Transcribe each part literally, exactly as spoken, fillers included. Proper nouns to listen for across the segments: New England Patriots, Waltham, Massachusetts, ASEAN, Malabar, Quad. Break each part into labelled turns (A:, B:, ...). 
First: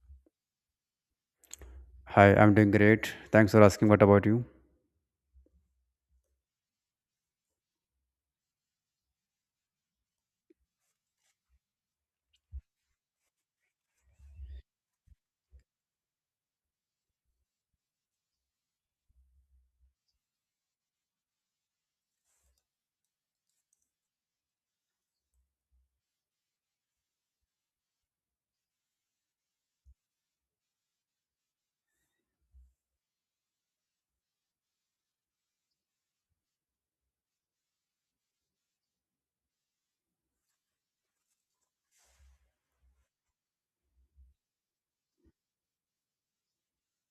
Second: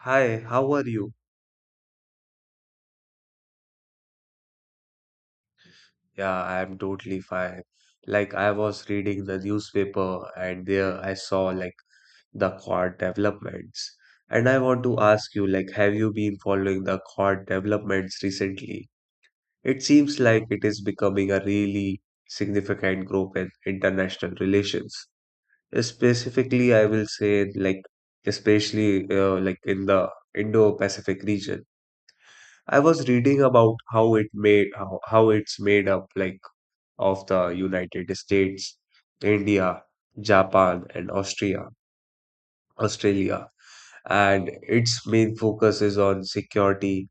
A: Hi, how are you?
B: Hi, I'm doing great. Thanks for asking. What about you?
A: Yeah, I'm totally fine. Like I was reading the newspaper and there I saw like the court developments. And I want to ask you like have you been following the court developments recently? It seems like it is becoming a really significant group in international relations. Specifically, I will say like especially uh, like in the Indo-Pacific region. I was reading about how it made how, how it's made up like of the United States, India, Japan, and Austria, Australia, and its main focus is on security,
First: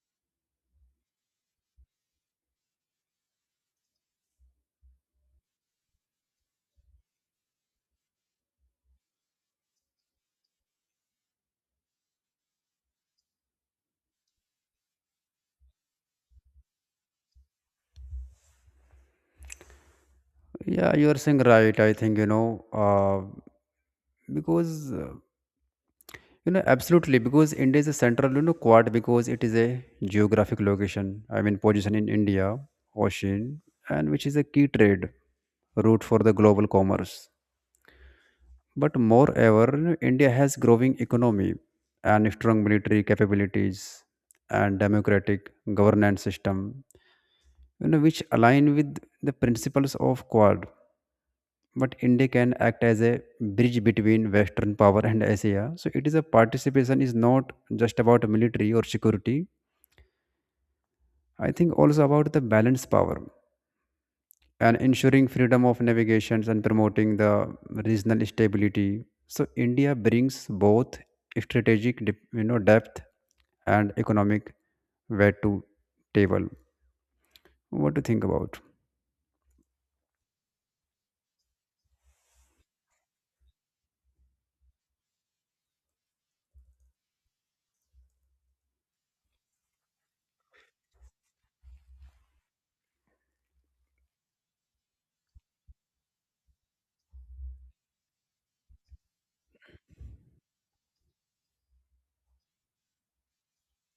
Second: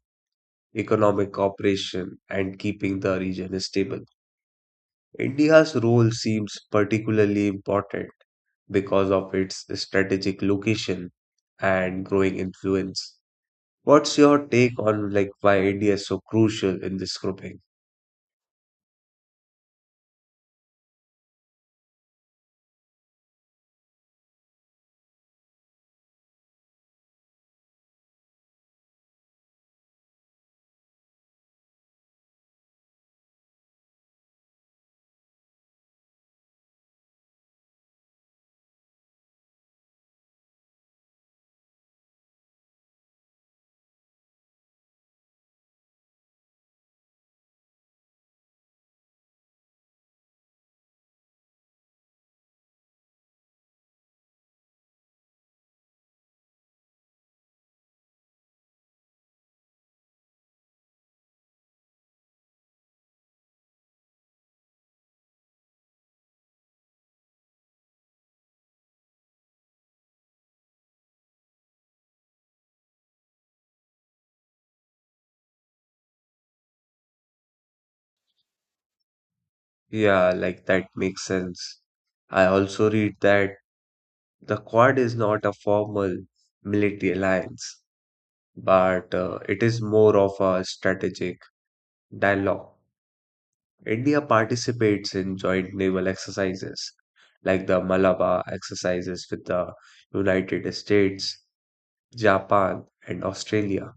A: economic cooperation, and keeping the region stable. India's role seems particularly important because of its strategic location and growing influence. What's your take on like why India is so crucial in this grouping?
B: Yeah, you are saying right. I think you know uh, because uh, you know absolutely because India is a central you know quad because it is a geographic location. I mean position in India ocean and which is a key trade route for the global commerce. But moreover, you know, India has growing economy and strong military capabilities and democratic governance system, you know, which align with the principles of Quad but India can act as a bridge between Western power and Asia. So it is a participation is not just about military or security. I think also about the balanced power and ensuring freedom of navigations and promoting the regional stability. So India brings both strategic, dep- you know, depth and economic weight to table. What do you think about?
A: Yeah, like that makes sense. I also read that the Quad is not a formal military alliance, but uh, it is more of a strategic dialogue. India participates in joint naval exercises like the Malabar exercises with the United States, Japan, and Australia.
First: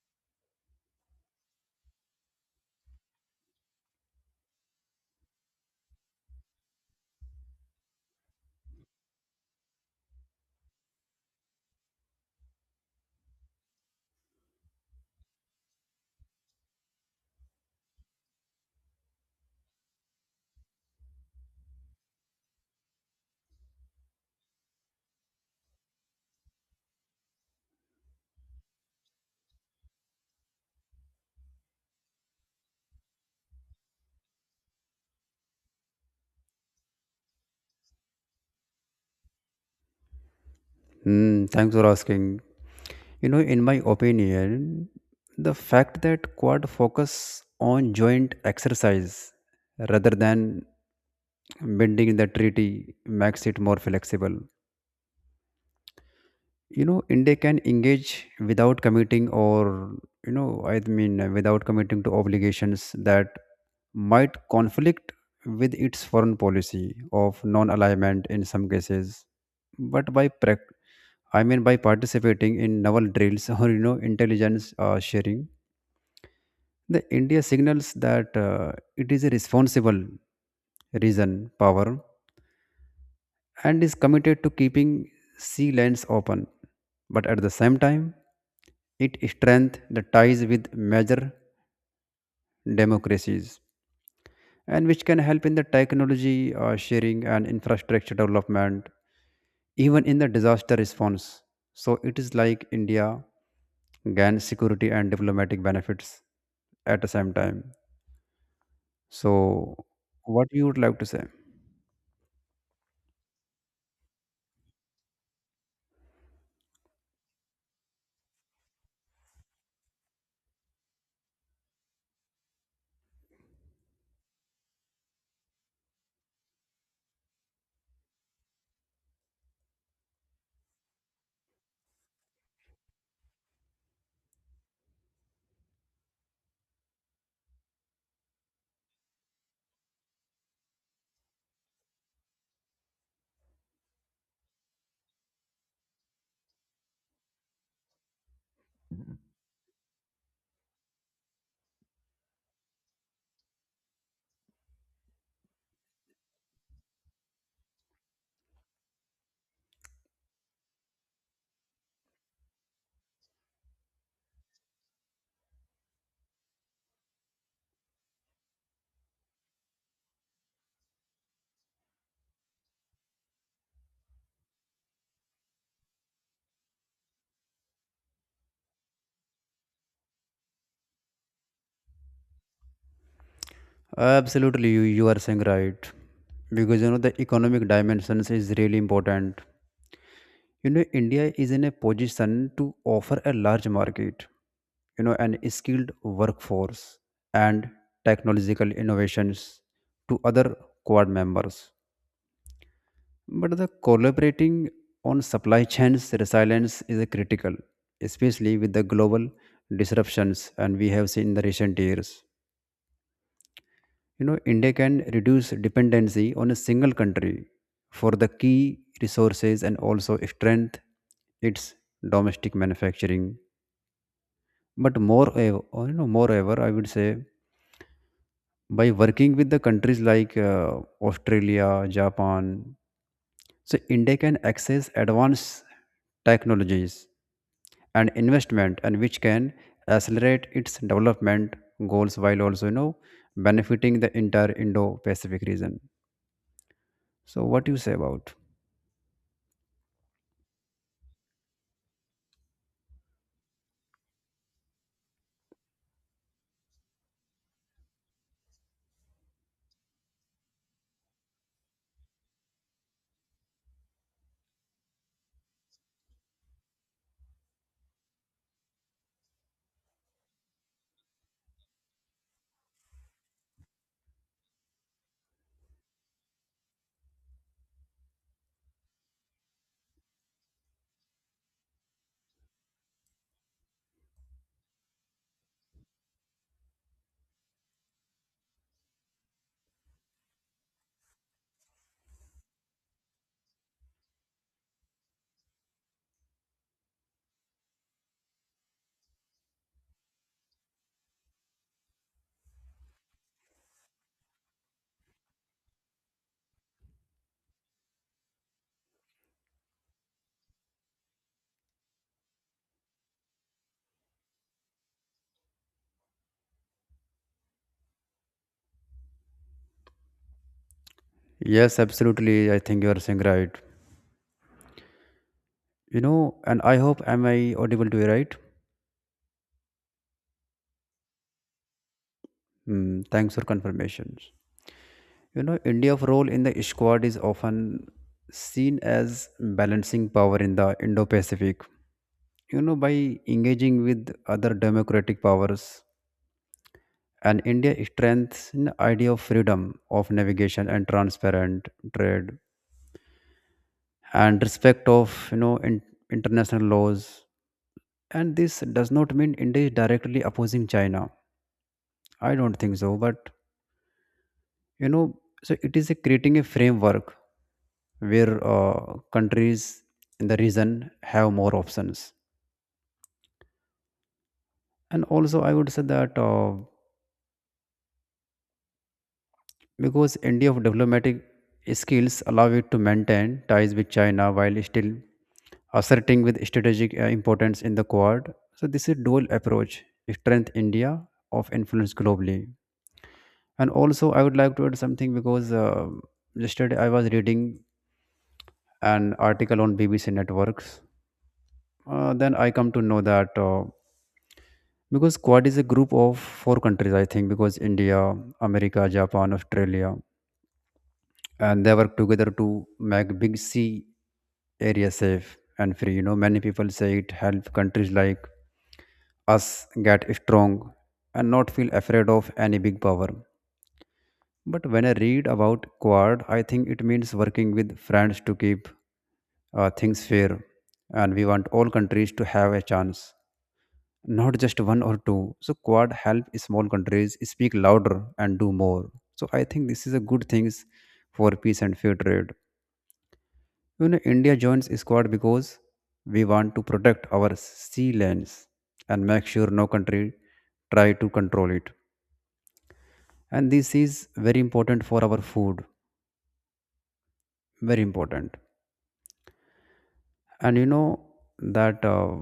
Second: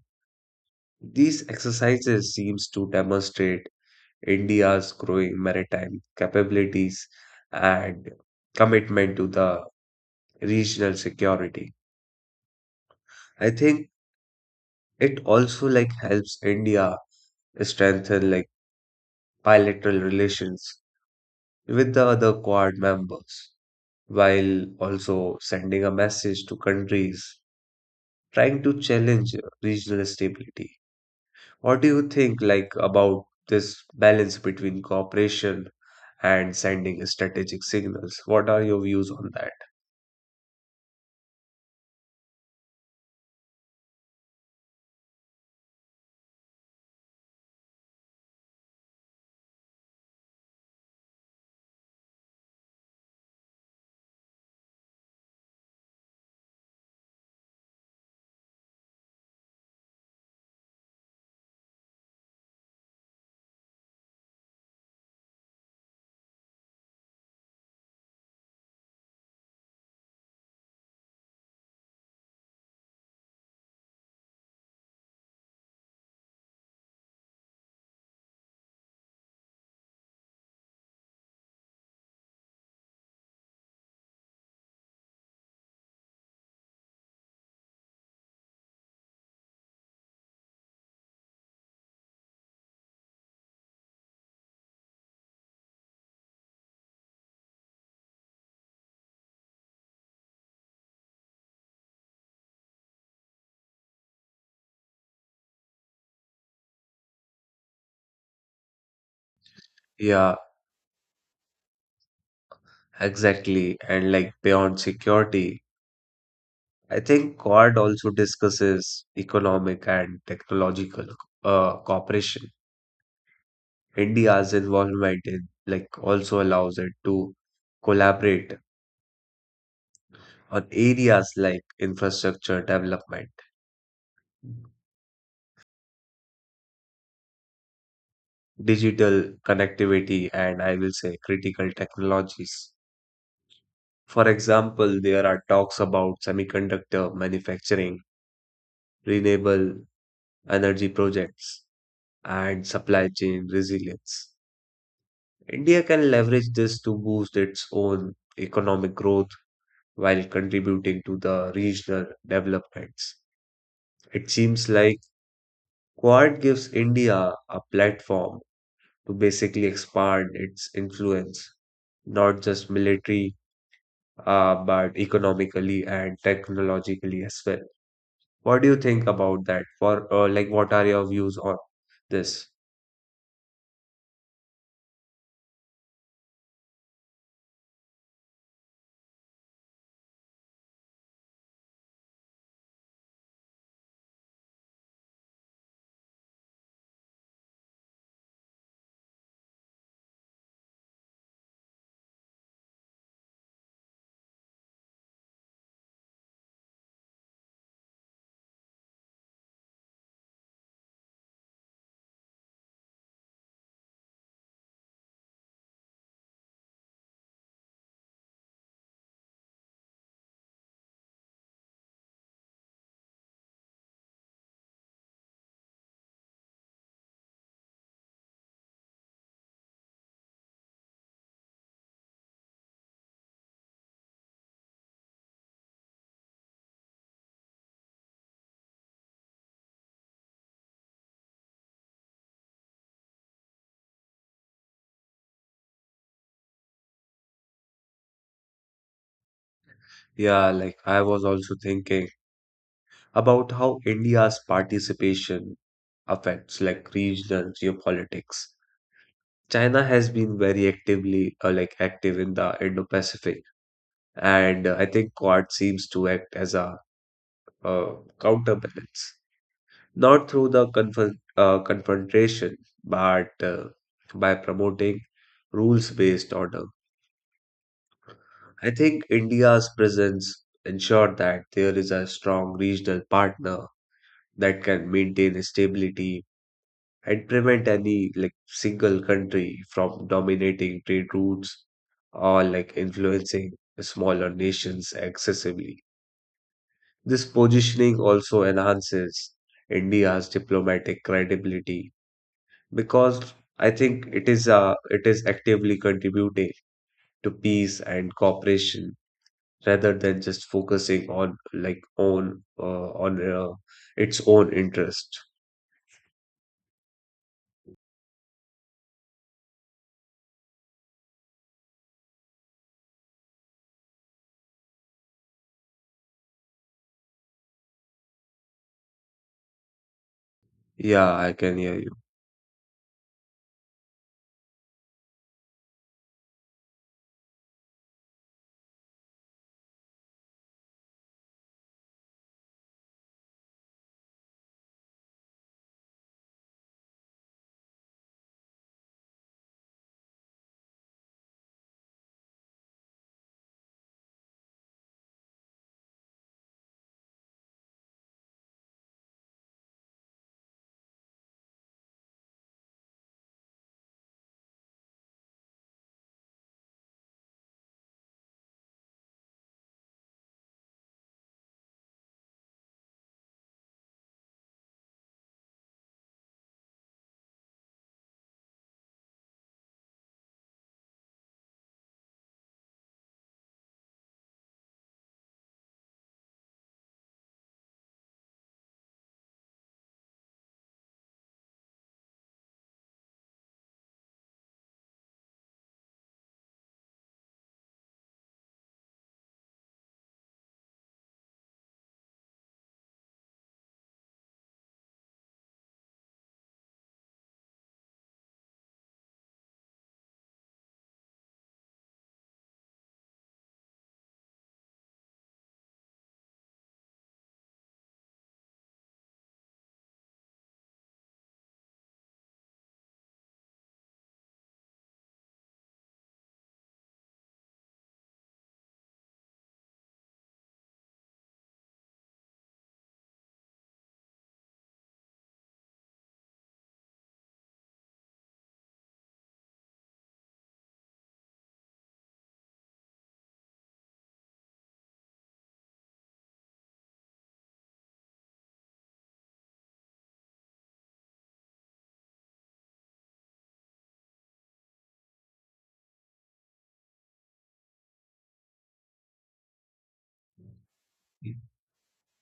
A: These exercises seems to demonstrate India's growing maritime capabilities and commitment to the regional security. I think it also like helps India strengthen like bilateral relations with the other Quad members, while also sending a message to countries trying to challenge regional stability. What do you think like about this balance between cooperation and sending strategic signals? What are your views on that?
B: Hmm, thanks for asking. You know, in my opinion, the fact that quad focus on joint exercise rather than bending the treaty makes it more flexible. You know, India can engage without committing or, you know, I mean, uh, without committing to obligations that might conflict with its foreign policy of non-alignment in some cases. But by prac I mean by participating in naval drills or you know intelligence uh, sharing. The India signals that uh, it is a responsible region power and is committed to keeping sea lanes open. But at the same time, it strengthens the ties with major democracies and which can help in the technology uh, sharing and infrastructure development, even in the disaster response. So it is like India gains security and diplomatic benefits at the same time. So
A: Yeah,
B: what you would like to say?
A: exactly. And like beyond security, I think Quad also discusses economic and technological uh, cooperation. India's involvement in like also allows it to collaborate on areas like infrastructure development, digital connectivity, and I will say critical technologies. For example, there are talks about semiconductor manufacturing, renewable energy projects, and supply chain resilience. India can leverage this to boost its own economic growth while contributing to the regional developments. It seems like Quad gives India a platform to basically expand its influence, not just military, uh, but economically and technologically as well. What do you think about that? For uh, like, what are your views on this?
B: Absolutely, you, you are saying right. Because you know the economic dimensions is really important. You know, India is in a position to offer a large market, you know, and skilled workforce and technological innovations to other Quad members. But the collaborating on supply chains resilience is a critical, especially with the global disruptions and we have seen in the recent years. You know, India can reduce dependency on a single country for the key resources and also strength its domestic manufacturing. But moreover, you know, moreover, I would say by working with the countries like uh, Australia, Japan, so India can access advanced technologies and investment, and which can accelerate its development goals while also you know benefiting the entire Indo-Pacific region. So what you say about?
A: Yeah, like I was also thinking about how India's participation affects like regional geopolitics. China has been very actively uh, like active in the Indo-Pacific, and uh, I think Quad seems to act as a uh, counterbalance, not through the confront uh, confrontation, but uh, by promoting rules-based order. I think India's presence ensured that there is a strong regional partner that can maintain stability and prevent any like single country from dominating trade routes or like influencing smaller nations excessively. This positioning also enhances India's diplomatic credibility because I think it is uh, it is actively contributing to peace and cooperation rather than just focusing on like own uh, on uh, its own interest.
B: Yes, absolutely. I think you are saying right. You know, and I hope am I audible to you, right?
A: Yeah, I can hear
B: Hmm, thanks for confirmations. You know, India's role in the squad is often seen as balancing power in the Indo-Pacific. You know, by engaging with other democratic powers, and India strengthens the idea of freedom of navigation and transparent trade and respect of you know in, international laws, and this does not mean india is directly opposing china. I don't think so, but you know, so it is a creating a framework where uh, countries in the region have more options. And also I would say that uh, because india of diplomatic skills allow it to maintain ties with china while still asserting with strategic uh, importance in the quad. So this is dual approach strength india of influence globally. And also I would like to add something because uh, yesterday I was reading an article on b b c networks. Uh, then I come to know that uh, because quad is a group of four countries, I think because india, america, japan, australia, and they work together to make big sea area safe and free. You know, many people say it help countries like us get strong and not feel afraid of any big power. But when I read about quad, I think it means working with friends to keep uh, things fair. And we want all countries to have a chance, not just one or two. So quad help small countries speak louder and do more. So I think this is a good things for peace and fair trade. You know, India joins squad because we want to protect our sea lands and make sure no country try to control it. And this is very important for our food. Very important. And you know
A: you.
B: that uh,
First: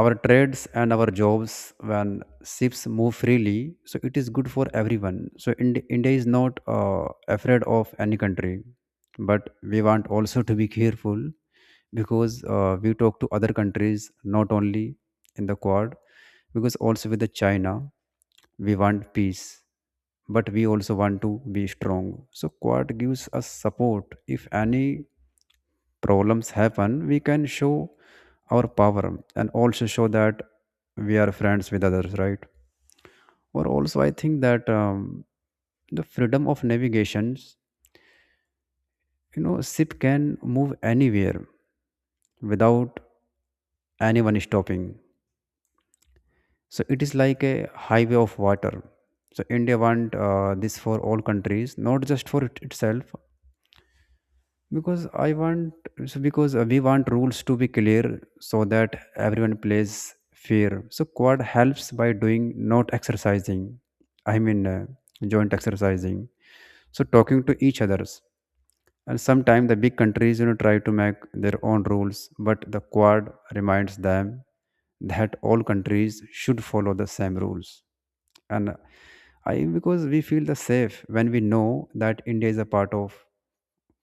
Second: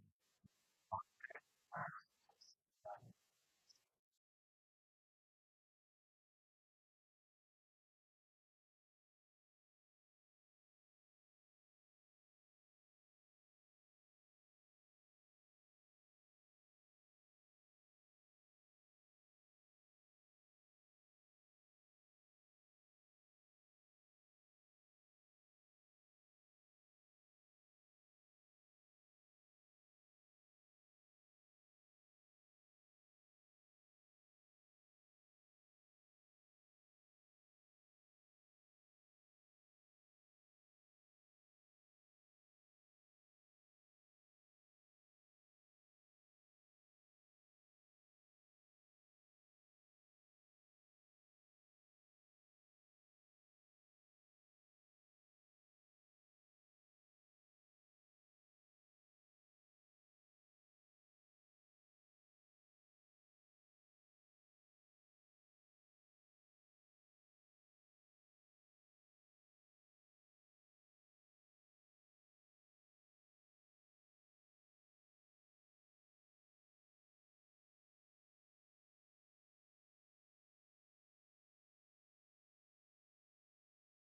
B: our trades and our jobs when ships move freely, so it is good for everyone. So Ind- india is not uh, afraid of any country, but we want also to be careful because uh, we talk to other countries not only in the Quad because also with the China, we want peace, but we also want to be strong. So Quad gives us support. If any problems happen, we can show our power and also show that we are friends with others, right? Or also, I think that um, the freedom of navigations, you know, ship can move anywhere without anyone stopping, so it is like a highway of water. So india want uh, this for all countries, not just for it itself, because I want. So because uh, we want rules to be clear so that everyone plays fair. So quad helps by doing not exercising I mean uh, joint exercising, so talking to each others. And sometimes the big countries, you know, try to make their own rules, but the Quad reminds them that all countries should follow the same rules. And I, because we feel the safe when we know that India is a part of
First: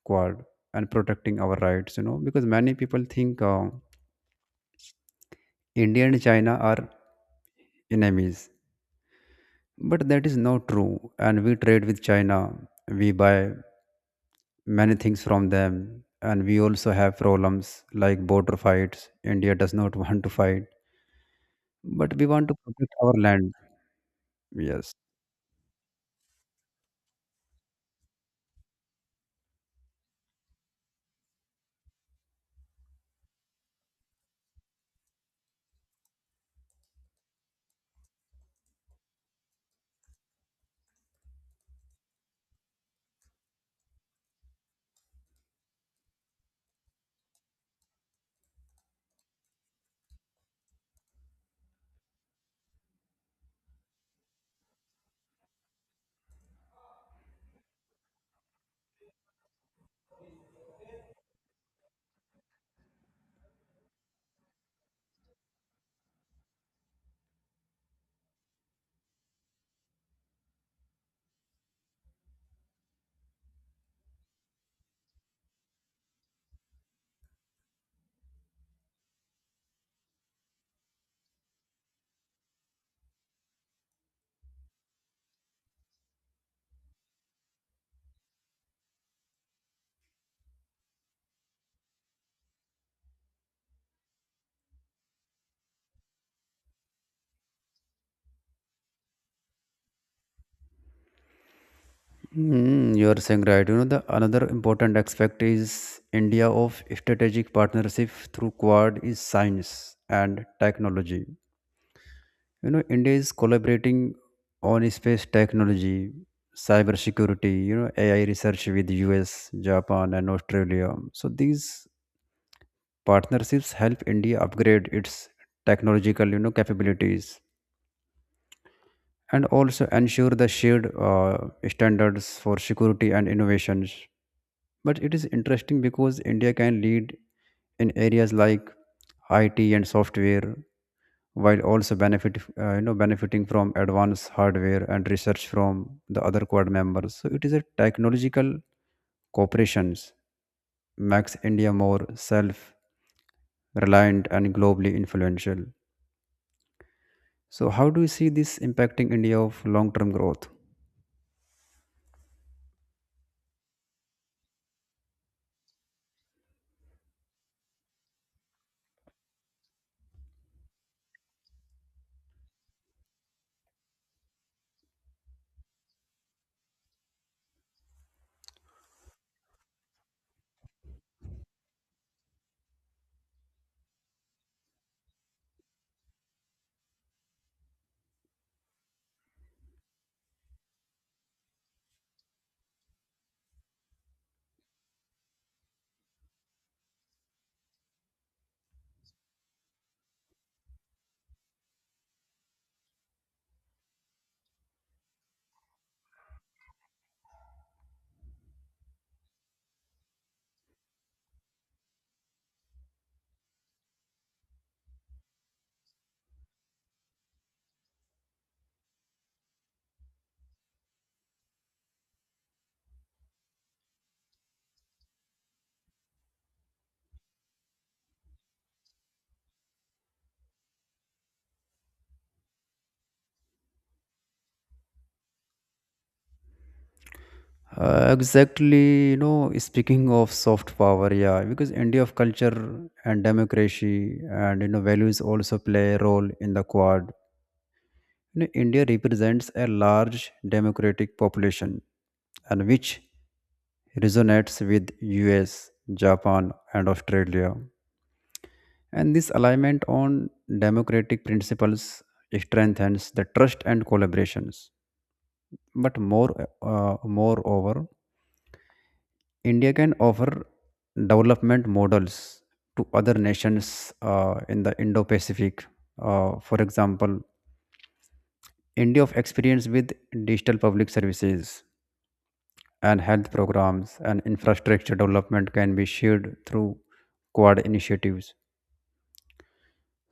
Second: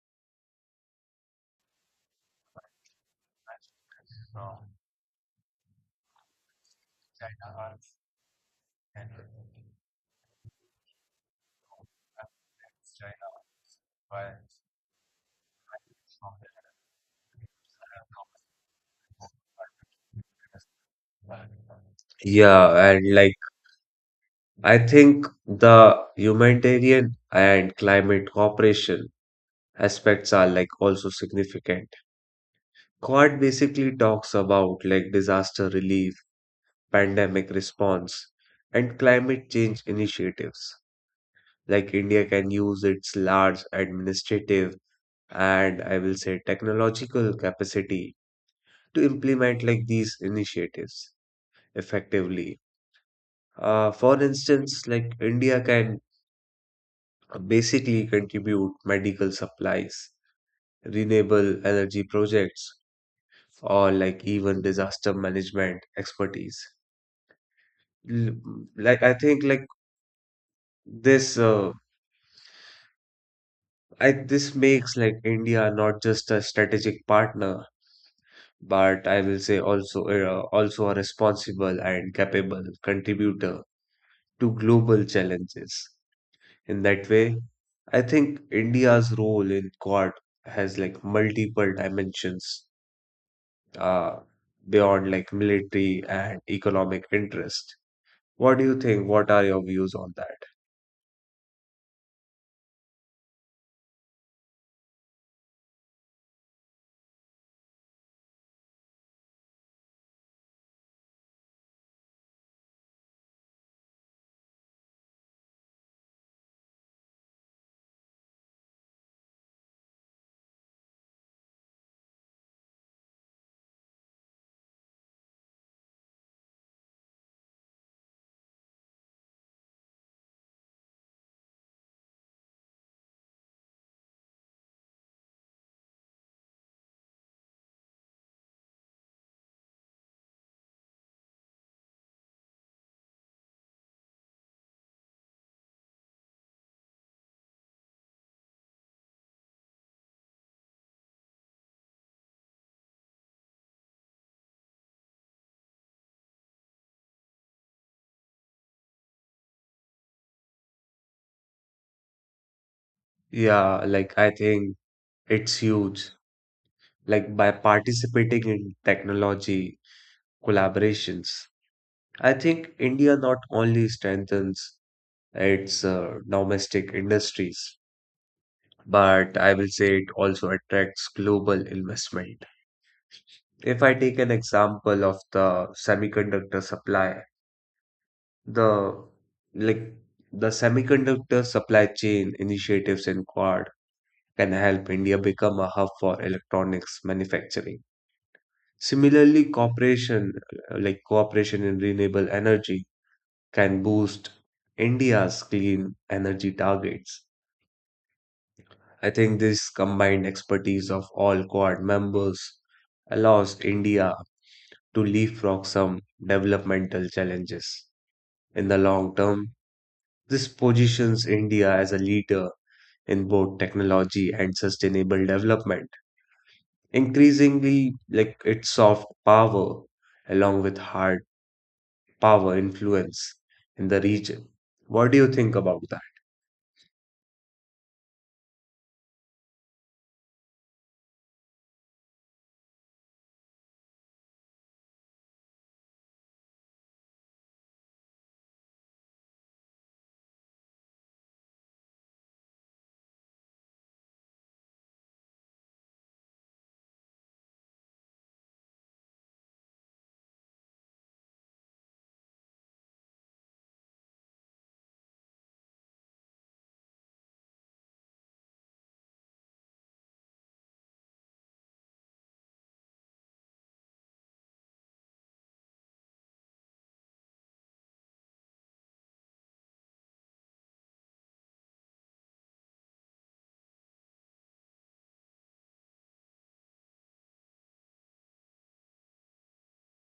B: Quad and protecting our rights, you know, because many people think uh, India and China are enemies,
A: And resulting
B: but that is not true. And we trade with China, we
A: China,
B: buy
A: while
B: many things from them,
A: from
B: and we also have problems like border fights. India does not want to fight,
A: the.
B: but we want to
A: Yeah,
B: protect our
A: and like
B: land.
A: I
B: Yes.
A: think the humanitarian and climate cooperation aspects are like also significant. Quad basically talks about like disaster relief, pandemic response, and climate change initiatives. Like India can use its large administrative and I will say technological capacity to implement like these initiatives effectively. Uh, for instance, like India can basically contribute medical supplies, renewable energy projects, or like even disaster management expertise. L- Like I think like this uh, I this makes like India not just a strategic partner, but I will say also uh, also a responsible and capable contributor to global challenges. In that way, I think India's role in Quad has like multiple dimensions uh, beyond like military and economic interest. What do you think? What are your views on that?
B: Mm, you are saying right. You know, the another important aspect is India of strategic partnership through Quad is science and technology. You know, India is collaborating on space technology, cyber security, you know, A I research with U S, Japan and Australia. So these Partnerships help India upgrade its technological you know, capabilities and also ensure the shared uh, standards for security and innovations. But it is interesting because India can lead in areas like I T and software while also benefit uh, you know benefiting from advanced hardware and research from the other quad members. So it is a technological cooperations makes India more self reliant and globally influential. So, how do you see this impacting India of long-term growth?
A: Yeah, like I think it's huge. Like by participating in technology collaborations, I think India not only strengthens its uh, domestic industries, but I will say it also attracts global investment. If I take an example of the semiconductor supply, the like the semiconductor supply chain initiatives in Quad can help India become a hub for electronics manufacturing. Similarly, cooperation uh, like cooperation in renewable energy can boost India's clean energy targets. I think this combined expertise of all Quad members allows India to leapfrog some developmental challenges. In the long term, this positions India as a leader in both technology and sustainable development, increasingly like its soft power along with hard power influence in the region. What do you think about that?
B: Uh, exactly, you know, speaking of soft power, yeah, because India of culture and democracy and you know values also play a role in the Quad. You know, India represents a large democratic population, and which resonates with U S, Japan, and Australia. And this alignment on democratic principles strengthens the trust and collaborations. But more uh, moreover india can offer development models to other nations uh, in the indo-pacific. Uh, for example, india of experience with digital public services and health programs and infrastructure development can be shared through quad initiatives.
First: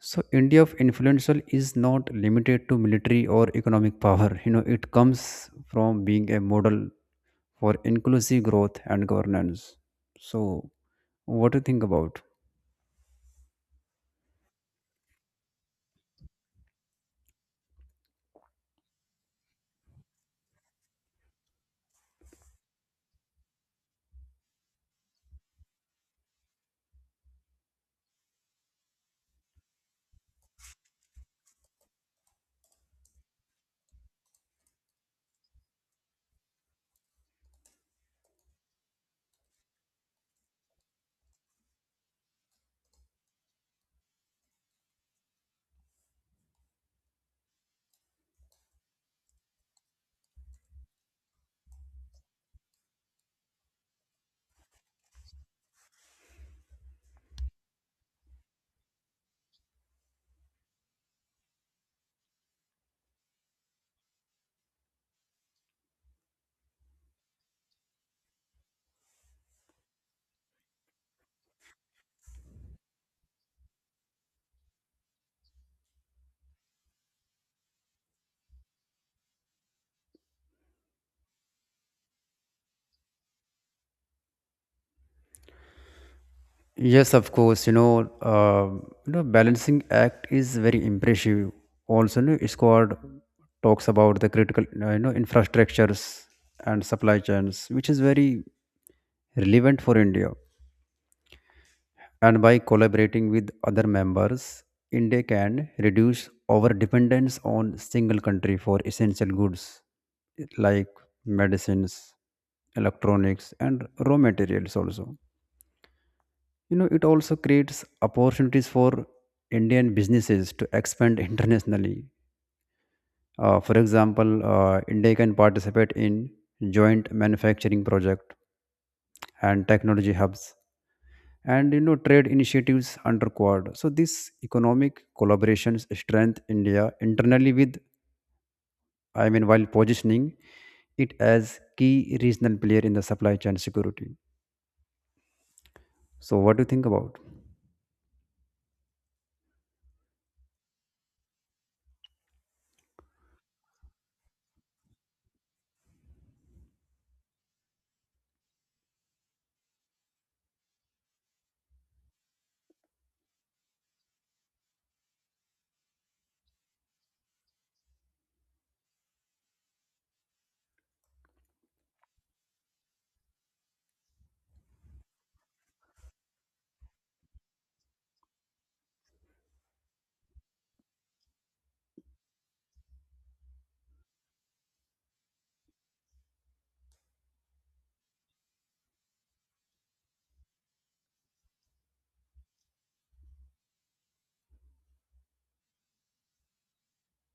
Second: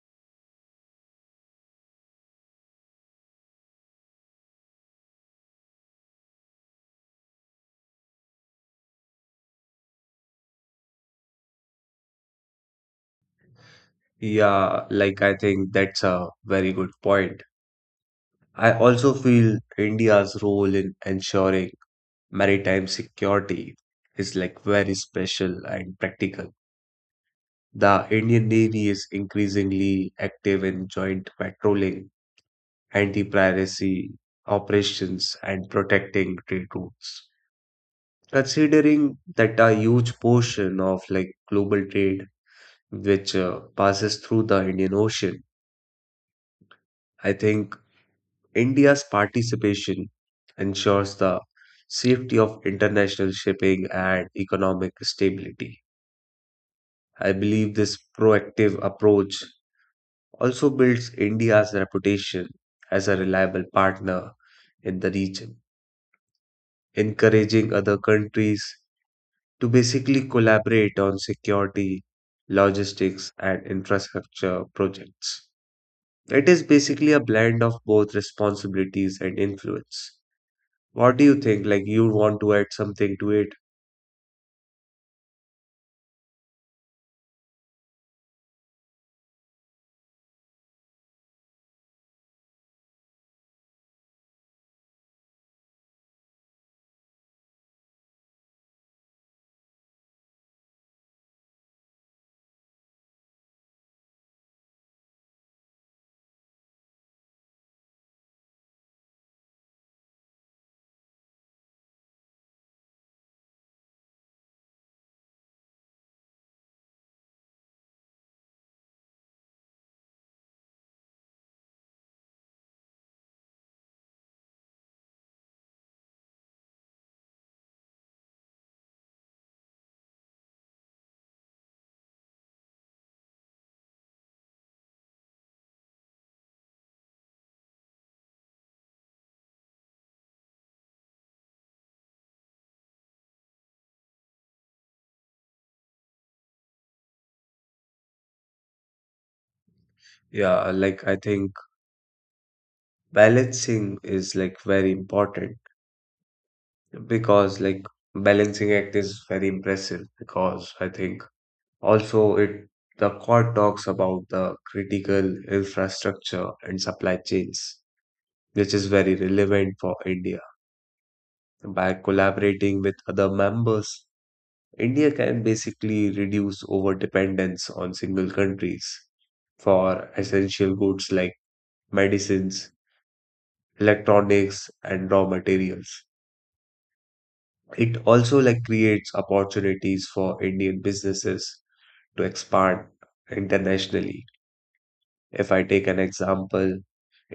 B: So India of influential is not limited to military or economic power. You know, it comes from being a model for inclusive growth and governance. So, what do you think about?
A: Yeah, like I think that's a very good point. I also feel India's role in ensuring maritime security is like very special and practical. The Indian Navy is increasingly active in joint patrolling, anti-piracy operations, and protecting trade routes. Considering that a huge portion of like global trade which uh, passes through the Indian Ocean, I think India's participation ensures the safety of international shipping and economic stability. I believe this proactive approach also builds India's reputation as a reliable partner in the region, encouraging other countries to basically collaborate on security, logistics, and infrastructure projects. It is basically a blend of both responsibilities and influence. What do you think? Like, you want to add something to it?
B: Yes, of course. You know, uh, you know, balancing act is very impressive. Also, you know, squad talks about the critical, uh, you know, infrastructures and supply chains, which is very relevant for India. And by collaborating with other members, India can reduce our dependence on single country for essential goods like medicines, electronics, and raw materials. Also, you know, it also creates opportunities for Indian businesses to expand internationally. Uh, for example, uh, India can participate in joint manufacturing project and technology hubs and you know trade initiatives under quad. So this economic collaborations strength india internally with I mean while positioning it as key regional player in the supply chain security. So what do you think about?
A: Yeah, like, I think balancing is like very important because, like, balancing act is very impressive because I think. Also, it the court talks about the critical infrastructure and supply chains, which is very relevant for India. By collaborating with other members, India can basically reduce over dependence on single countries for essential goods like medicines, electronics, and raw materials. It also like creates opportunities for Indian businesses to expand internationally. If I take an example,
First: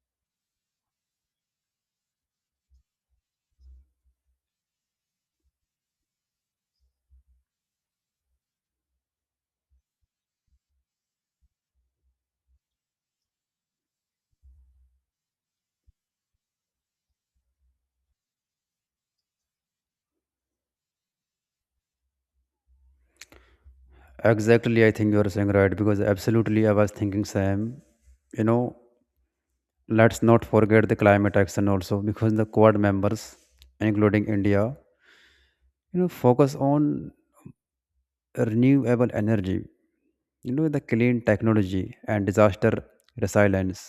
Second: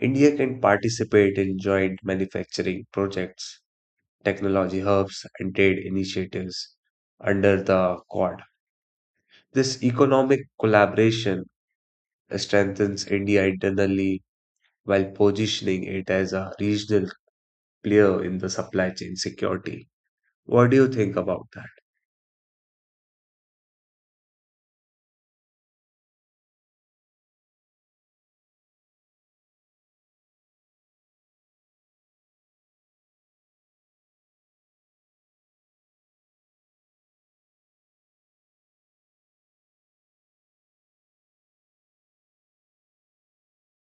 A: India can participate in joint manufacturing projects, technology hubs, and trade initiatives under the Quad. This economic collaboration strengthens India internally while positioning it as a regional player in the supply chain security. What do you think about that?
B: Exactly, I think you are saying right, because absolutely I was thinking same. You know, let's not forget the climate action also, because the quad members including india, you know, focus on renewable energy, you know, the clean technology and disaster resilience.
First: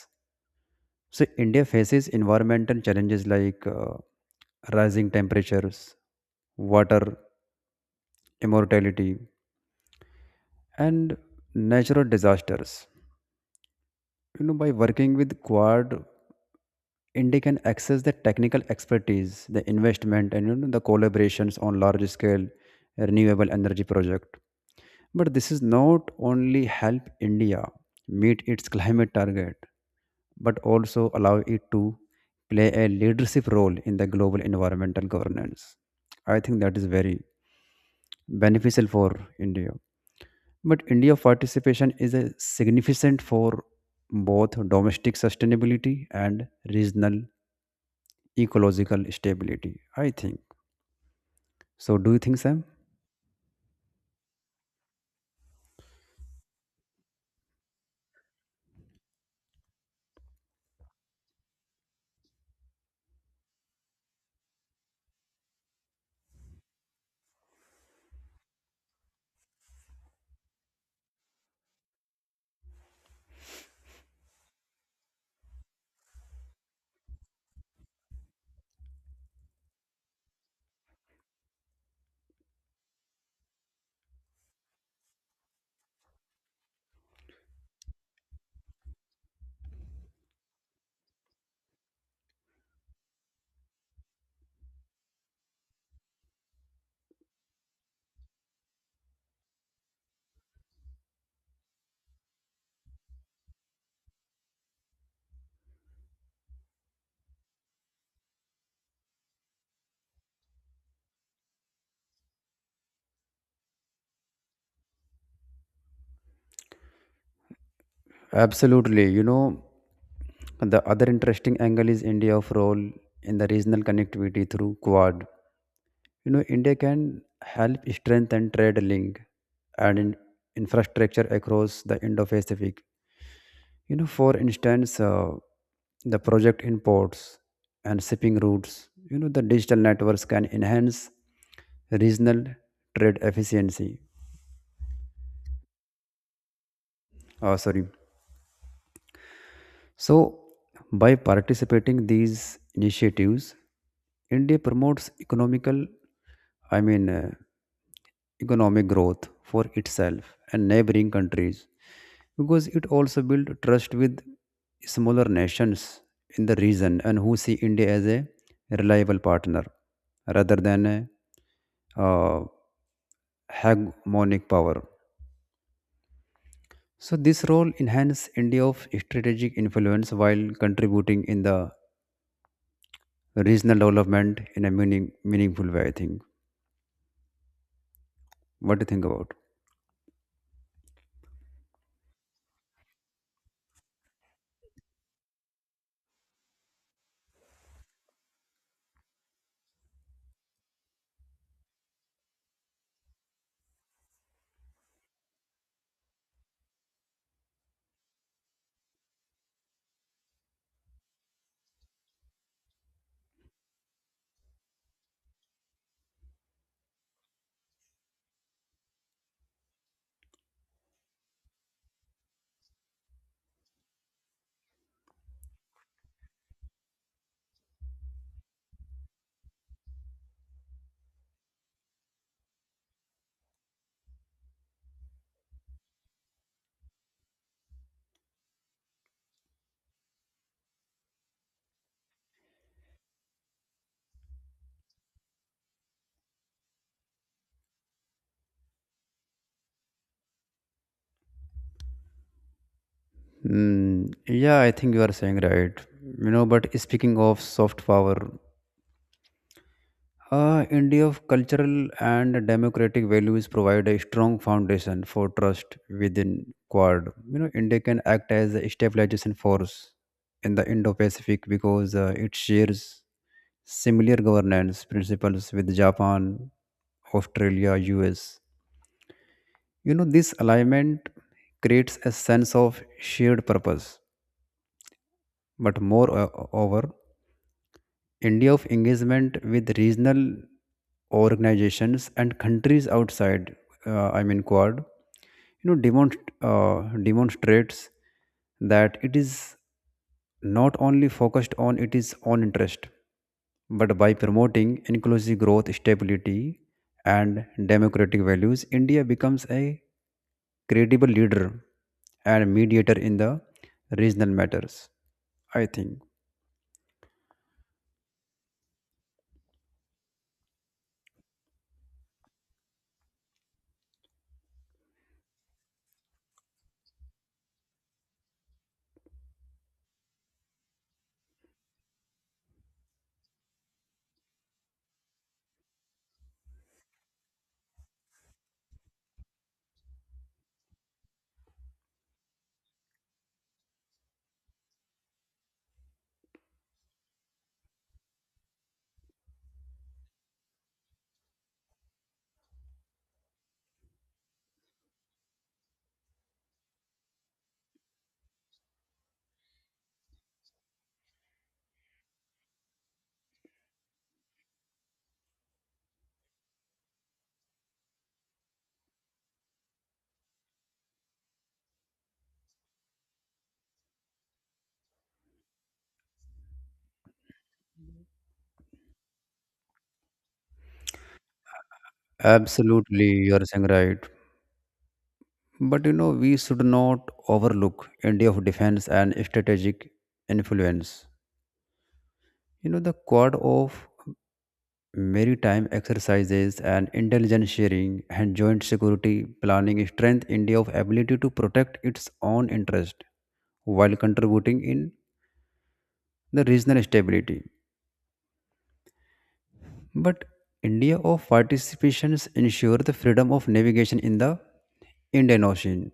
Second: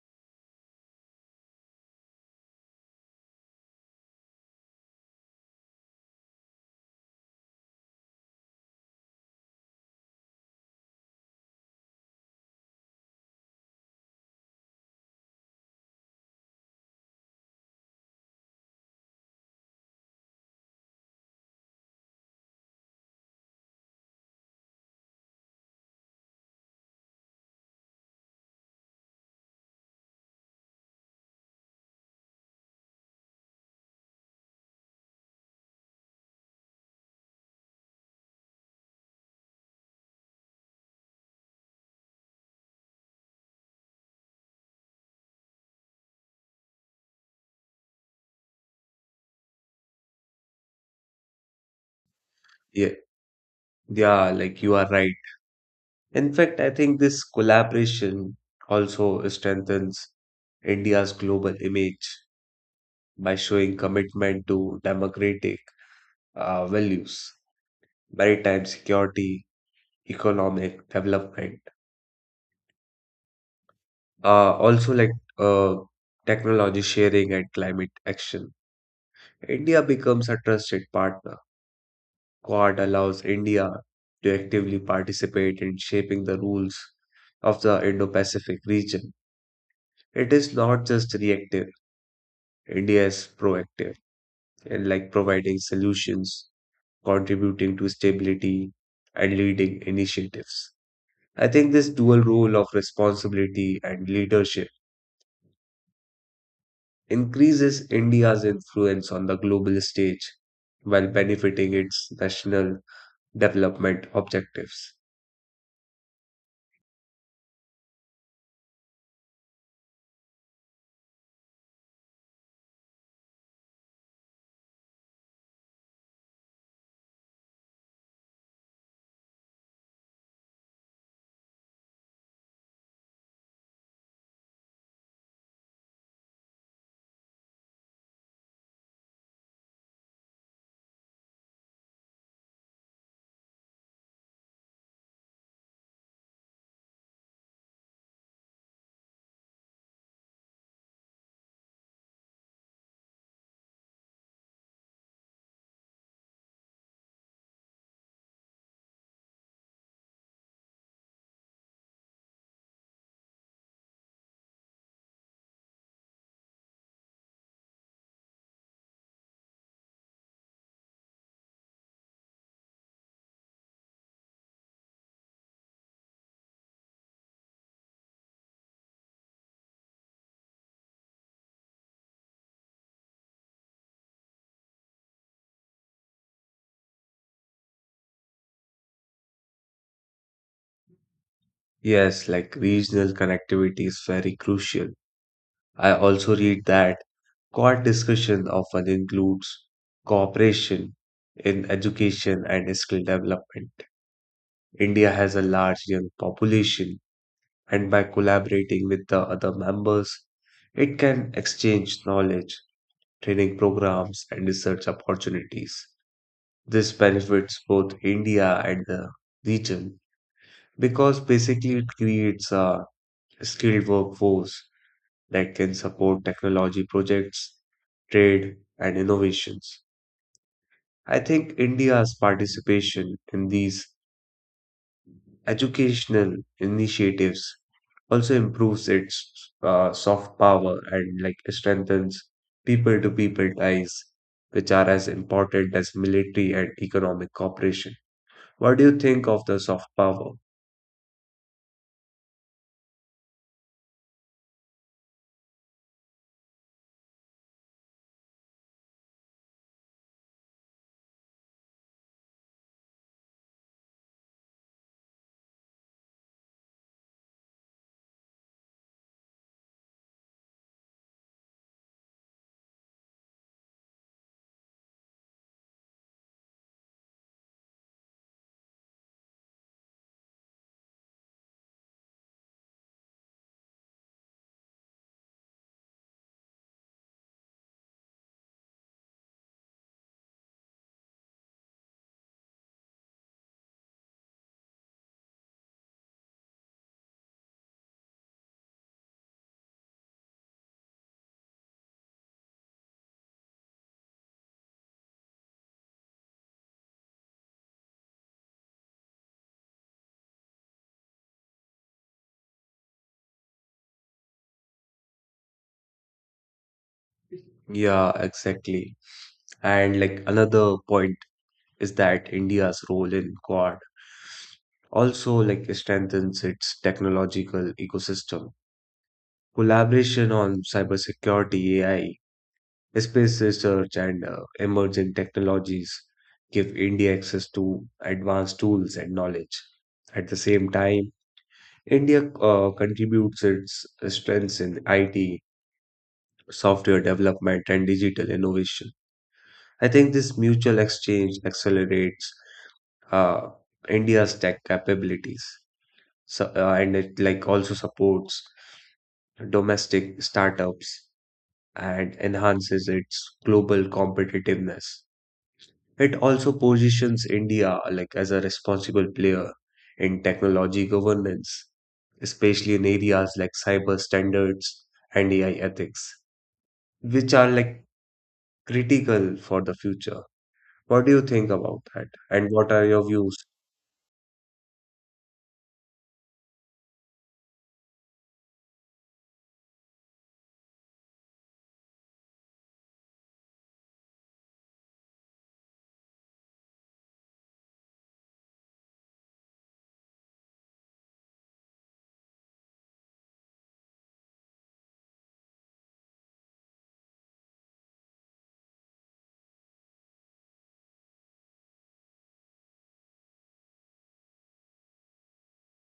B: So india faces environmental challenges like uh, rising temperatures, water immortality, and natural disasters. You know, by working with quad, india can access the technical expertise, the investment, and you know the collaborations on large scale renewable energy project. But this is not only help india meet its climate target, but also allow it to play a leadership role in the global environmental governance. I think that is very beneficial for India. But India's participation is a significant for both domestic sustainability and regional ecological stability, I think. So do you think Sam?
A: Yeah, yeah, like you are right. In fact, I think this collaboration also strengthens India's global image by showing commitment to democratic uh, values, maritime security, economic development, uh, also like uh, technology sharing and climate action. India becomes a trusted partner. Quad allows India to actively participate in shaping the rules of the Indo Pacific region. It is not just reactive, India is proactive and like providing solutions, contributing to stability, and leading initiatives. I think this dual role of responsibility and leadership increases India's influence on the global stage while benefiting its national development objectives.
B: Absolutely. You know, the other interesting angle is India's role in the regional connectivity through Quad. You know, India can help strengthen trade link and in infrastructure across the Indo-Pacific. You know, for instance, uh, the project imports and shipping routes. You know, the digital networks can enhance regional trade efficiency. Uh, sorry. So, by participating these initiatives, India promotes economical I mean, uh, economic growth for itself and neighboring countries because it also built trust with smaller nations in the region and who see India as a reliable partner rather than a uh, hegemonic power. So this role enhanced India of strategic influence while contributing in the regional development in a meaning, meaningful way, I think. What do you think about?
A: Yes, like regional connectivity is very crucial. I also read that core discussion often includes cooperation in education and skill development. India has a large young population and by collaborating with the other members, it can exchange knowledge, training programs, and research opportunities. This benefits both India and the region because basically it creates a skilled workforce that can support technology projects, trade, and innovations. I think India's participation in these educational initiatives also improves its uh, soft power and like strengthens people to people ties, which are as important as military and economic cooperation. What do you think of the soft power?
B: Mm, yeah, I think you are saying right. You know, but speaking of soft power, uh, India cultural and democratic values provide a strong foundation for trust within Quad. You know, India can act as a stabilization force in the Indo-Pacific because uh, it shares similar governance principles with Japan, Australia, U S. You know, this alignment creates a sense of shared purpose. But more uh, over india of engagement with regional organizations and countries outside, uh, I mean Quad, you know, demonst- uh, demonstrates that it is not only focused on its own interest, but by promoting inclusive growth, stability, and democratic values, India becomes a credible leader and mediator in the regional matters, I think.
A: Yeah, exactly. And like another point is that India's role in Quad also like strengthens its technological ecosystem. Collaboration on cybersecurity, A I, space research and uh, emerging technologies give India access to advanced tools and knowledge. At the same time, India uh, contributes its strengths in I T, software development, and digital innovation. I think this mutual exchange accelerates uh, India's tech capabilities, so, uh, and it like also supports domestic startups and enhances its global competitiveness. It also positions India like as a responsible player in technology governance, especially in areas like cyber standards and A I ethics, which are like critical for the future. What do you think about that? And what are your
B: Absolutely,
A: views?
B: you are saying right. But you know, we should not overlook India of defense and strategic influence. You know, the Quad of maritime exercises and intelligence sharing and joint security planning strength India of ability to protect its own interest while contributing in the regional stability. But India of participations ensure the freedom of navigation in the Indian Ocean,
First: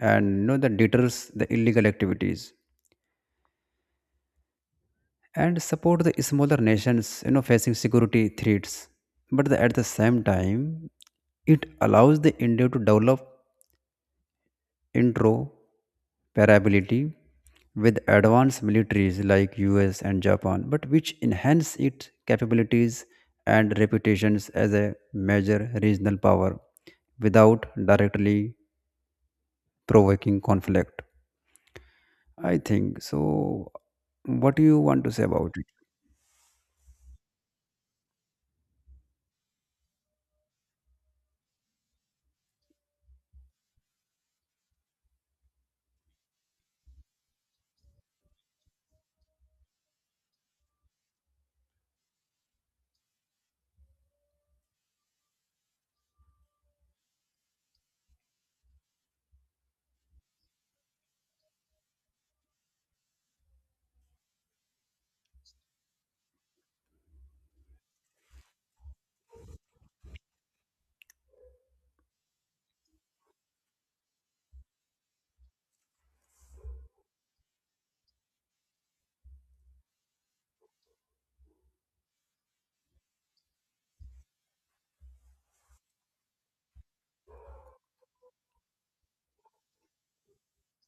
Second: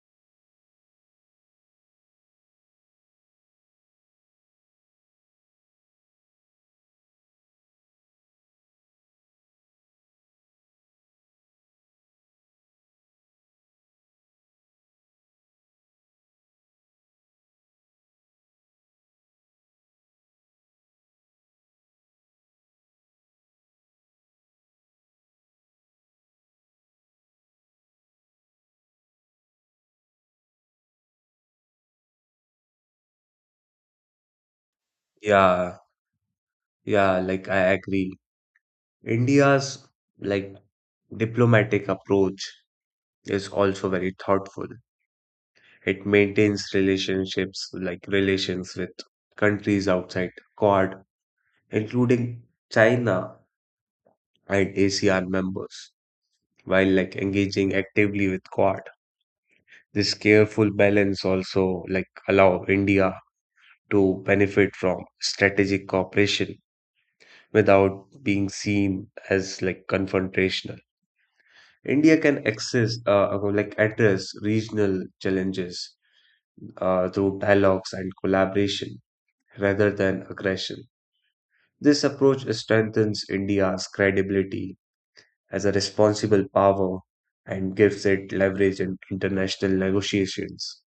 B: and you know that deters the illegal activities and support the smaller nations you know facing security threats. But the- at the same time, it allows the india to develop interoperability with advanced militaries like us and japan, but which enhance its capabilities and reputations as a major regional power without directly provoking conflict, I think. So what do you want to say about it?
A: Yeah, yeah, like I agree. India's like diplomatic approach is also very thoughtful. It maintains relationships like relations with countries outside C O D, including China and ASEAN members, while like engaging actively with Quad. This careful balance also like allow India to benefit from strategic cooperation without being seen as like confrontational. India can access uh, uh, like address regional challenges uh, through dialogues and collaboration rather than aggression. This approach strengthens India's credibility as a responsible power and gives it leverage in international negotiations,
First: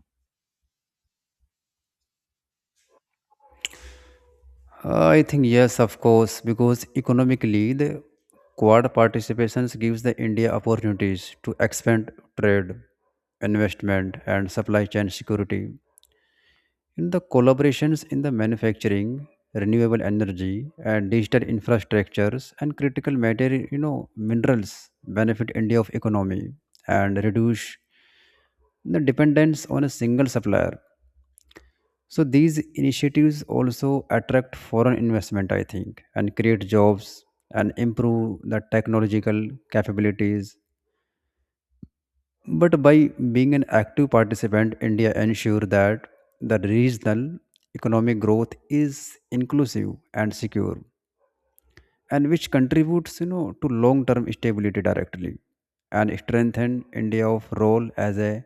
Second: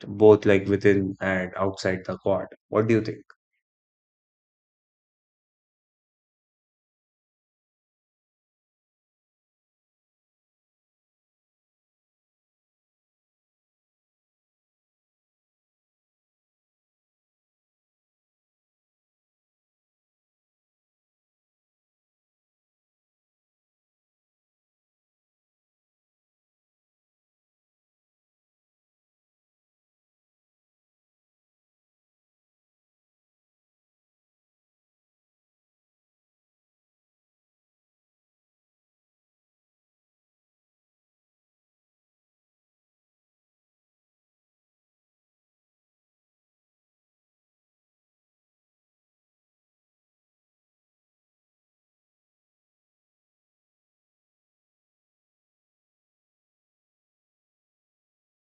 A: both like within and outside the Quad. What do you think?
B: I think yes, of course, because economically the Quad participations gives the India opportunities to expand trade, investment, and supply chain security. In the collaborations in the manufacturing, renewable energy, and digital infrastructures and critical material, you know, minerals benefit India of economy and reduce the dependence on a single supplier. So these initiatives also attract foreign investment, I think, and create jobs and improve the technological capabilities. But by being an active participant, India ensure that the regional economic growth is inclusive and secure, and which contributes, you know, to long-term stability directly and strengthen India's role as a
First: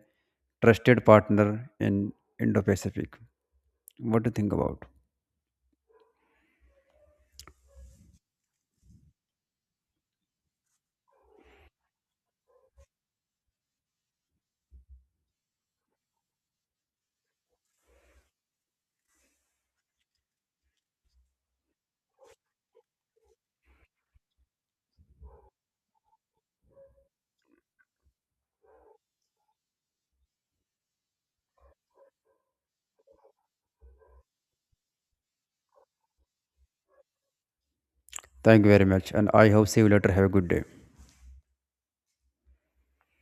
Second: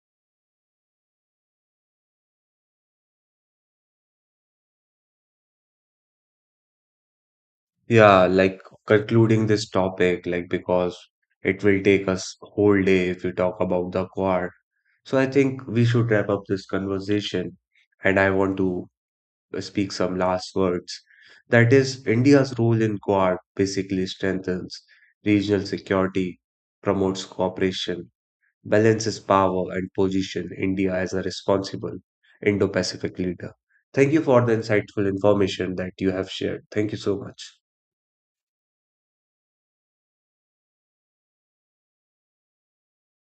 B: trusted partner in Indo-Pacific. What do you think about?
A: Yeah, like concluding this topic, like because it will take us whole day if we talk about the Quad. So I think we should wrap up this conversation, and I want to speak some last words. That is, India's role in Quad basically strengthens regional security, promotes cooperation, balances power and position India as a responsible Indo Pacific leader. Thank you for the insightful information that you have shared. Thank you so much.
B: Thank you very much, and I hope see you later. Have a good day.